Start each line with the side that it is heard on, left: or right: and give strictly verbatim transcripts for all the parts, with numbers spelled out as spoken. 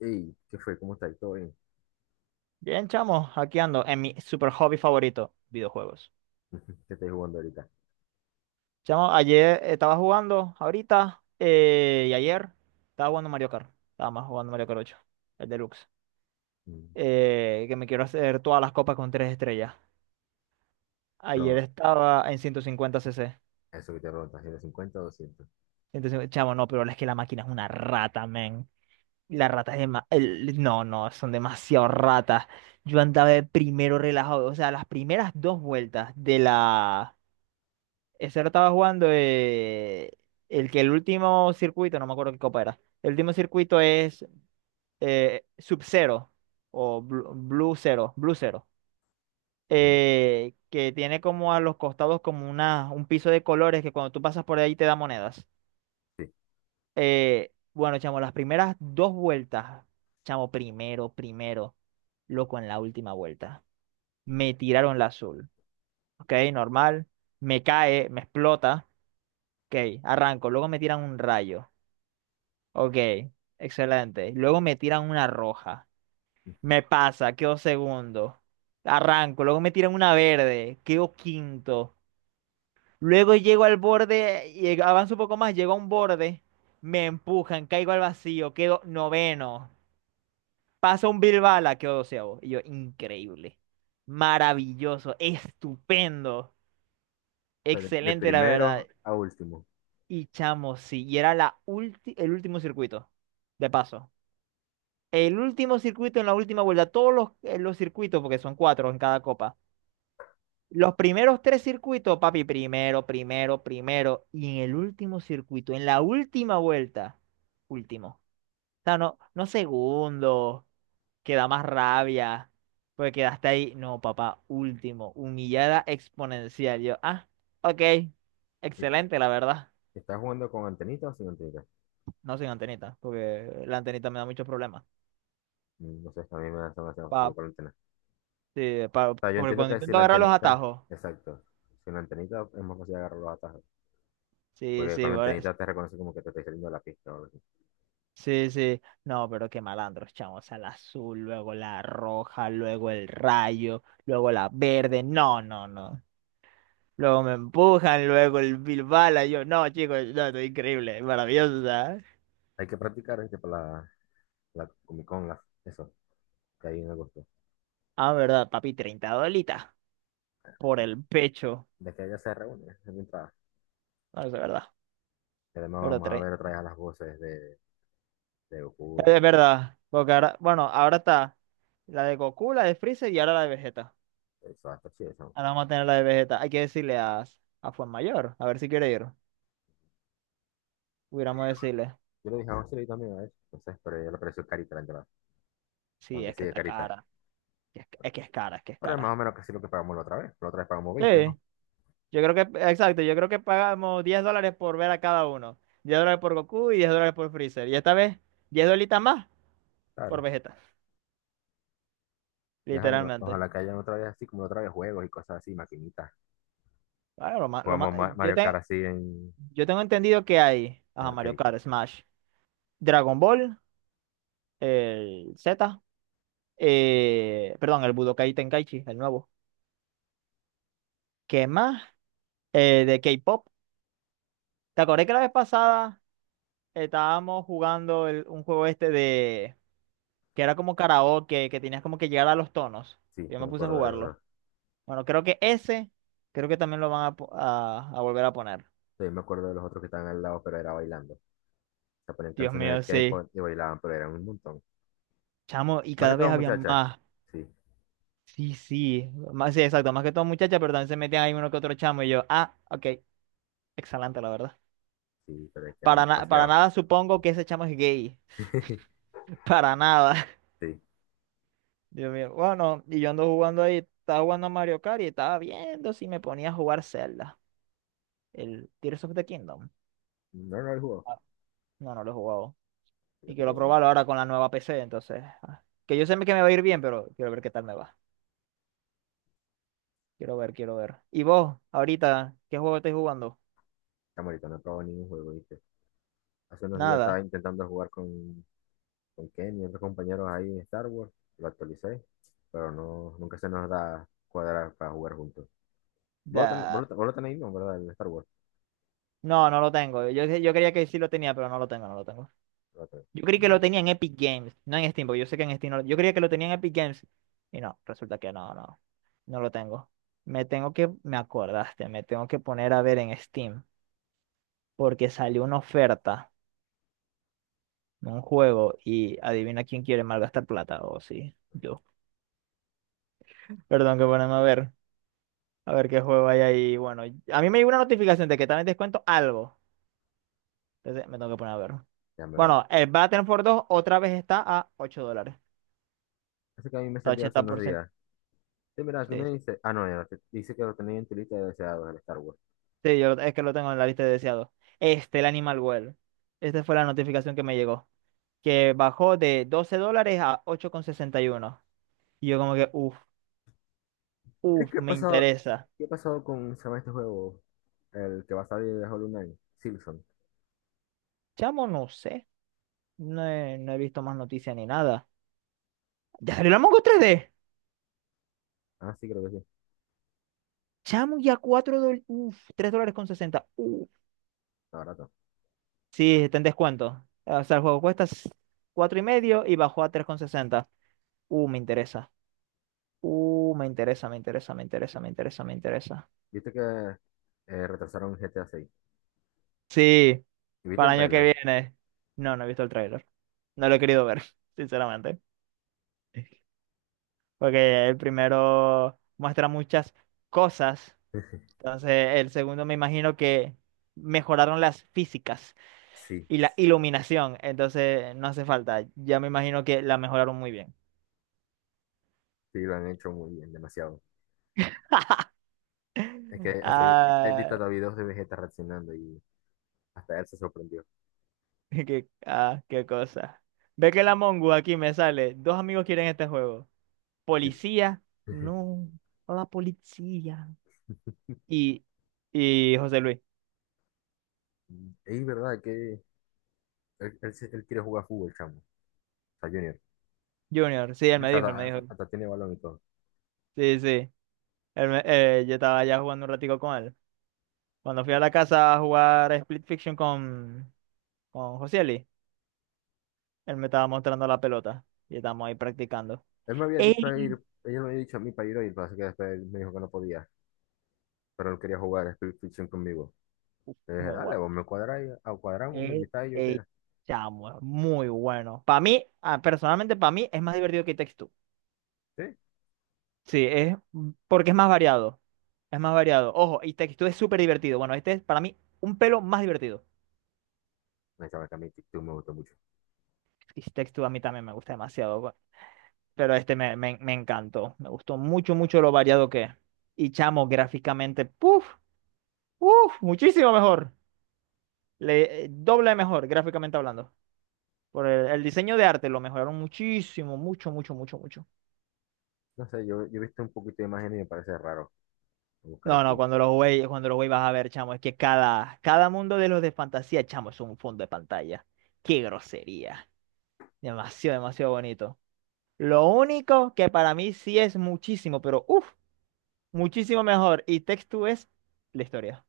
left: Ey, ¿qué fue? ¿Cómo estáis? ¿Todo bien?
right: Bien, chamo, aquí ando en mi super hobby favorito, videojuegos.
left: ¿Qué estáis jugando ahorita?
right: Chamo, ayer estaba jugando, ahorita eh, y ayer estaba jugando Mario Kart. Estaba más jugando Mario Kart ocho, el deluxe.
left: Mm.
right: Eh, que me quiero hacer todas las copas con tres estrellas. Ayer
left: Pero
right: estaba en ciento cincuenta cc.
left: eso que te preguntas, ¿si cincuenta 50 o doscientos?
right: Entonces, chamo, no, pero es que la máquina es una rata, men. La rata es dema- el- No, no, son demasiado ratas. Yo andaba de primero relajado. O sea, las primeras dos vueltas de la. Ese lo estaba jugando eh, El que el último circuito, no me acuerdo qué copa era. El último circuito es eh, Sub-Zero o Blu- Blue Zero, Blue Zero,
left: Ujú.
right: eh, que tiene como a los costados como una, un piso de colores que cuando tú pasas por ahí te da monedas.
left: Sí.
right: Eh, bueno, chamo, las primeras dos vueltas, chamo, primero, primero, loco, en la última vuelta. Me tiraron la azul, ok, normal, me cae, me explota, ok, arranco, luego me tiran un rayo. Ok, excelente. Luego me tiran una roja. Me pasa, quedo segundo. Arranco, luego me tiran una verde, quedo quinto. Luego llego al borde, y avanzo un poco más, llego a un borde, me empujan, caigo al vacío, quedo noveno. Pasa un Bilbala, quedo doceavo. Y yo, increíble, maravilloso, estupendo,
left: O sea, de, de
right: excelente la verdad.
left: primero a último.
right: Y chamo, sí, y era la ulti- el último circuito, de paso. El último circuito en la última vuelta, todos los, eh, los circuitos, porque son cuatro en cada copa. Los primeros tres circuitos, papi, primero, primero, primero. Y en el último circuito, en la última vuelta, último. O sea, no, no segundo, que da más rabia, porque quedaste ahí. No, papá, último, humillada exponencial. Yo, ah, ok,
left: ¿Y
right: excelente, la verdad.
left: ¿Estás jugando con antenita o sin antenita?
right: No sin antenita, porque la antenita me da muchos problemas.
left: Mm. No sé, a mí me da demasiado fácil
right: Pa,
left: con la antena.
right: sí, pa-
left: O sea, yo
right: porque
left: entiendo
right: cuando
left: que si
right: intento
left: la
right: agarrar los
left: antenita,
right: atajos.
left: exacto. Sin la antenita es más fácil agarrar los atajos.
right: Sí,
left: Porque con
right: sí,
left: la
right: por eso.
left: antenita te reconoce como que te está saliendo de la pista o algo así.
right: Sí, sí. No, pero qué malandros, chamo. O sea, la azul, luego la roja, luego el rayo, luego la verde. No, no, no. Luego me empujan, luego el Bilbala. Yo, no, chicos, no, esto es increíble, maravilloso, ¿sabes?
left: Hay que practicar, ¿viste? Para la, la Comic Con, la- eso, que ahí en agosto.
right: Ah, verdad, papi, treinta dolitas por
left: De,
right: el pecho.
left: de que ella se reúne, es mi entrada.
right: No, es verdad,
left: Y además
right: pero
left: vamos a
right: tres.
left: ver otra vez a las voces de, de, Goku,
right: Es
left: de,
right: verdad, porque ahora, bueno, ahora está la de Goku, la de Freezer y ahora la de Vegeta.
left: de Soda Stereo, sí, de
right: Ahora vamos a tener la de Vegeta. Hay que decirle a, a Mayor, a ver si quiere ir. Hubiéramos decirle.
left: Yo le dije a José también a eso, entonces, pero yo le pareció carita la entrada,
right: Sí,
left: aunque
right: es
left: sí
right: que
left: de
right: está
left: carita.
right: cara. Es que es, que es cara, es que es
left: Pero es más
right: cara.
left: o menos casi lo que pagamos la otra vez, la otra vez pagamos
right: Sí,
left: veinte, ¿no?
right: yo creo que, exacto, yo creo que pagamos diez dólares por ver a cada uno. Diez dólares por Goku y diez dólares por Freezer. Y esta vez, diez dolitas más por
left: Claro.
right: Vegeta,
left: Y ajá, o-
right: literalmente.
left: ojalá que hayan otra vez así, como la otra vez juegos y cosas así, maquinitas.
right: Claro, lo más, lo más,
left: Jugamos
right: eh,
left: Ma-
right: yo,
left: Mario Kart
right: te-
left: así en,
right: yo tengo entendido que hay,
left: en
right: ajá, Mario
left: arcade.
right: Kart, Smash, Dragon Ball, el Z, eh, perdón, el Budokai Tenkaichi, el nuevo. ¿Qué más? Eh, de K-pop. ¿Te acordás que la vez pasada estábamos jugando el- un juego este que era como karaoke, que tenías como que llegar a los tonos?
left: Sí,
right: Yo
left: no
right: me
left: me
right: puse a
left: acuerdo de
right: jugarlo.
left: eso.
right: Bueno, creo que ese, creo que también lo van a, po- a, a volver a poner.
left: Sí, me acuerdo de los otros que estaban al lado, pero era bailando. Se ponían
right: Dios
left: canciones de
right: mío, sí.
left: K-pop y bailaban, pero eran un montón.
right: Chamo, y
left: Más que
right: cada vez
left: todo
right: había
left: muchachas.
right: más.
left: Sí,
right: Sí, sí. Más, sí, exacto. Más que todo muchachas, pero también se metían ahí uno que otro chamo. Y yo, ah, ok. Excelente, la verdad.
left: sí, pero es que eran
right: Para, na- para
left: demasiado.
right: nada supongo que ese chamo es gay. Para nada.
left: Sí.
right: Dios mío. Bueno, y yo ando jugando ahí. Estaba jugando a Mario Kart y estaba viendo si me ponía a jugar Zelda. El Tears of the Kingdom.
left: No, no el juego.
right: Ah, no, no lo he jugado.
left: Lo
right: Y
left: que lo
right: quiero
left: llaman.
right: probarlo ahora con la nueva P C, entonces. ah, Que yo sé que me va a ir bien, pero quiero ver qué tal me va. Quiero ver, quiero ver. ¿Y vos, ahorita, qué juego estáis jugando?
left: Camarita, no he probado ningún juego, ¿viste? Hace unos días estaba
right: Nada.
left: intentando jugar con, con Ken y otros compañeros ahí en Star Wars. Lo actualicé, pero no, nunca se nos da cuadrar para jugar juntos. Vos lo, ten- vos
right: Da.
left: lo te- vos lo tenéis, ¿no? ¿Verdad? El Star Wars.
right: No, no lo tengo. Yo, yo creía que sí lo tenía, pero no lo tengo, no lo tengo.
left: Lo tenés.
right: Yo creí que
left: Mm.
right: lo tenía en Epic Games, no en Steam, porque yo sé que en Steam no lo- yo creía que lo tenía en Epic Games. Y no, resulta que no, no, no lo tengo. Me tengo que, me acordaste, me tengo que poner a ver en Steam, porque salió una oferta, de un juego, y adivina quién quiere malgastar plata, o sí. yo Perdón que ponerme a ver, a ver qué juego hay ahí. Bueno, a mí me llegó una notificación de que también descuento algo. Entonces me tengo que poner a ver.
left: Déjame ver.
right: Bueno, el Battlefield dos otra vez está a ocho dólares.
left: Así que a mí me
right: Está
left: salió hace unos
right: ochenta por ciento.
left: días. Sí, mira, ¿qué
right: Sí,
left: me
right: sí,
left: dice? Ah, no, ya, no, te- dice que lo tenéis en tu lista de deseados, el Star Wars.
right: sí, yo lo- es que lo tengo en la lista de deseados. Este, el Animal Well. Esta fue la notificación que me llegó. Que bajó de doce dólares a ocho coma sesenta y uno, y yo como que, uff,
left: ¿Pero
right: uff,
left: ¿Qué ha
right: me
left: pasado?
right: interesa.
left: ¿Qué ha pasado con, se llama este juego? El que va a salir de Hollow Knight. Silson.
right: Chamo, no sé. No he, no he visto más noticias ni nada. ¿Ya salió la Mongo tres D?
left: Ah, sí, creo que sí.
right: Chamo, ya cuatro dólares. Uf, tres dólares con sesenta. Uf.
left: Está barato.
right: Sí, está en descuento. O sea, el juego cuesta s- cuatro y medio y bajó a tres con sesenta. Uh, me interesa. Uh, me interesa, me interesa, me interesa, me interesa, me interesa.
left: ¿Viste que eh, retrasaron G T A seis?
right: Sí,
left: ¿Y viste el
right: para el año que
left: tráiler?
right: viene. No, no he visto el tráiler. No lo he querido ver, sinceramente. Porque el primero muestra muchas cosas. Entonces, el segundo me imagino que mejoraron las físicas
left: Sí,
right: y la iluminación. Entonces no hace falta. Ya me imagino que la mejoraron muy bien.
left: sí, lo han hecho muy bien, demasiado. Es que hasta vi- he visto
right: Ah,
left: hasta videos de Vegeta reaccionando y hasta él se sorprendió.
right: qué, ah, qué cosa. Ve que la Mongo aquí me sale. Dos amigos quieren este juego.
left: Sí.
right: Policía. No, no la policía. Y, y José Luis.
left: Es verdad que él, él se- él quiere jugar fútbol, chamo. O sea, Junior.
right: Junior. Sí,
left: O
right: él me
left: sea,
right: dijo, él me
left: hasta,
right: dijo.
left: hasta- hasta tiene balón y todo.
right: Sí, sí. Él me- eh, yo estaba ya jugando un ratico con él. Cuando fui a la casa a jugar Split Fiction con, con Josieli, él me estaba mostrando la pelota. Y estamos ahí practicando.
left: Él me había dicho a
right: Ey,
left: ir, ella me había dicho a mí para ir hoy, pero así que después él me dijo que no podía. Pero él quería jugar Split Fiction conmigo.
right: uf,
left: Le dije,
right: muy
left: dale,
right: bueno.
left: vos me cuadráis, a cuadramos, me
right: Ey,
left: invitáis y yo qué.
right: ey, chamo, es muy bueno. Para mí, ah, personalmente, para mí es más divertido que Takes Two.
left: Sí.
right: Sí, es mm, porque es más variado. Es más variado. Ojo, y Takes Two es súper divertido. Bueno, este es para mí un pelo más divertido.
left: Me dice, "Chamo, que a mí TikTok me gustó mucho.
right: Y Takes Two a mí también me gusta demasiado. bu- Pero este me, me, me encantó. Me gustó mucho, mucho lo variado que es. Y chamo, gráficamente, puff, puf, muchísimo mejor. Le, eh, doble mejor, gráficamente hablando. Por el, el diseño de arte lo mejoraron muchísimo, mucho, mucho, mucho, mucho.
left: No sé, yo, yo he visto un poquito de imagen y me parece raro buscar
right: No, no,
left: aquí.
right: cuando lo jugué, cuando lo jugué vas a ver, chamo, es que cada, cada mundo de los de fantasía, chamo, es un fondo de pantalla. Qué grosería. Demasiado, demasiado bonito. Lo único que para mí sí es muchísimo, pero uff, muchísimo mejor. Y Text to es la historia.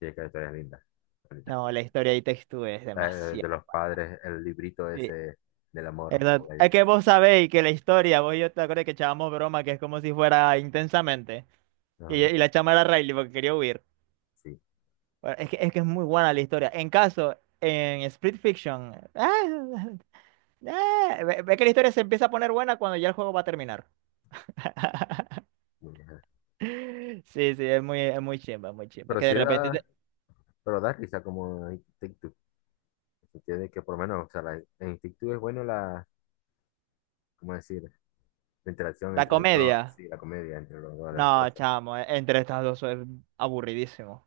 left: Sí, qué historia linda, bonita.
right: No, la historia y Text to es
left: La de, de
right: demasiado.
left: los padres, el librito
right: Sí,
left: ese del amor. ¿No?
right: exacto.
left: La-
right: Es que vos sabéis que la historia, vos y yo te acuerdas que echábamos broma, que es como si fuera intensamente. Y,
left: Ajá,
right: y la chama era Riley porque quería huir.
left: sí,
right: Bueno, es que, es que es muy buena la historia. En caso, en Split Fiction, ah, ah, ve, ve que la historia se empieza a poner buena cuando ya el juego va a terminar.
left: muy bien.
right: Sí, sí, es muy, es muy chimba, muy chimba.
left: Pero
right: Que de
left: sí
right: repente
left: da,
right: te-
left: pero da risa como en TikTok. Se entiende que por lo menos, o sea, la- en TikTok es bueno la, ¿cómo decir? La interacción
right: La
left: entre los dos,
right: comedia,
left: sí, la comedia entre los dos, las
right: no,
left: esposas.
right: chamo, e- entre estas dos es aburridísimo.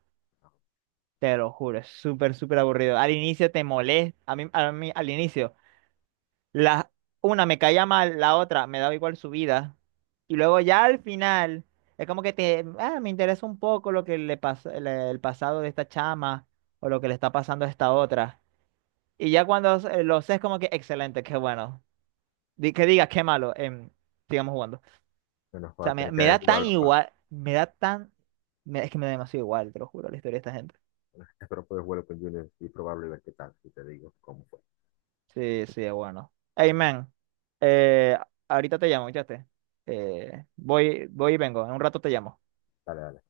right: Te lo juro, es súper, súper aburrido. Al inicio te molesta, a mí, a mí al inicio. La, una me caía mal, la otra me daba igual su vida. Y luego ya al final, es como que te, ah, me interesa un poco lo que le pasó, el, el pasado de esta chama o lo que le está pasando a esta otra. Y ya cuando eh, lo sé, es como que excelente, qué bueno. Di- que digas, qué malo, em, sigamos jugando. O
left: Bueno, voy a
right: sea, me,
left: tener
right: me
left: que
right: da tan
left: jugarlo, para
right: igual, me da tan, me- es que me da demasiado igual, te lo juro, la historia de esta gente.
left: Espero poder jugarlo con Junior y probarlo y ver qué tal. Y te digo cómo fue.
right: Sí, sí, es bueno. Hey, man, eh, ahorita te llamo, ¿escuchaste? Eh, voy, voy y vengo, en un rato te llamo.
left: Dale, dale.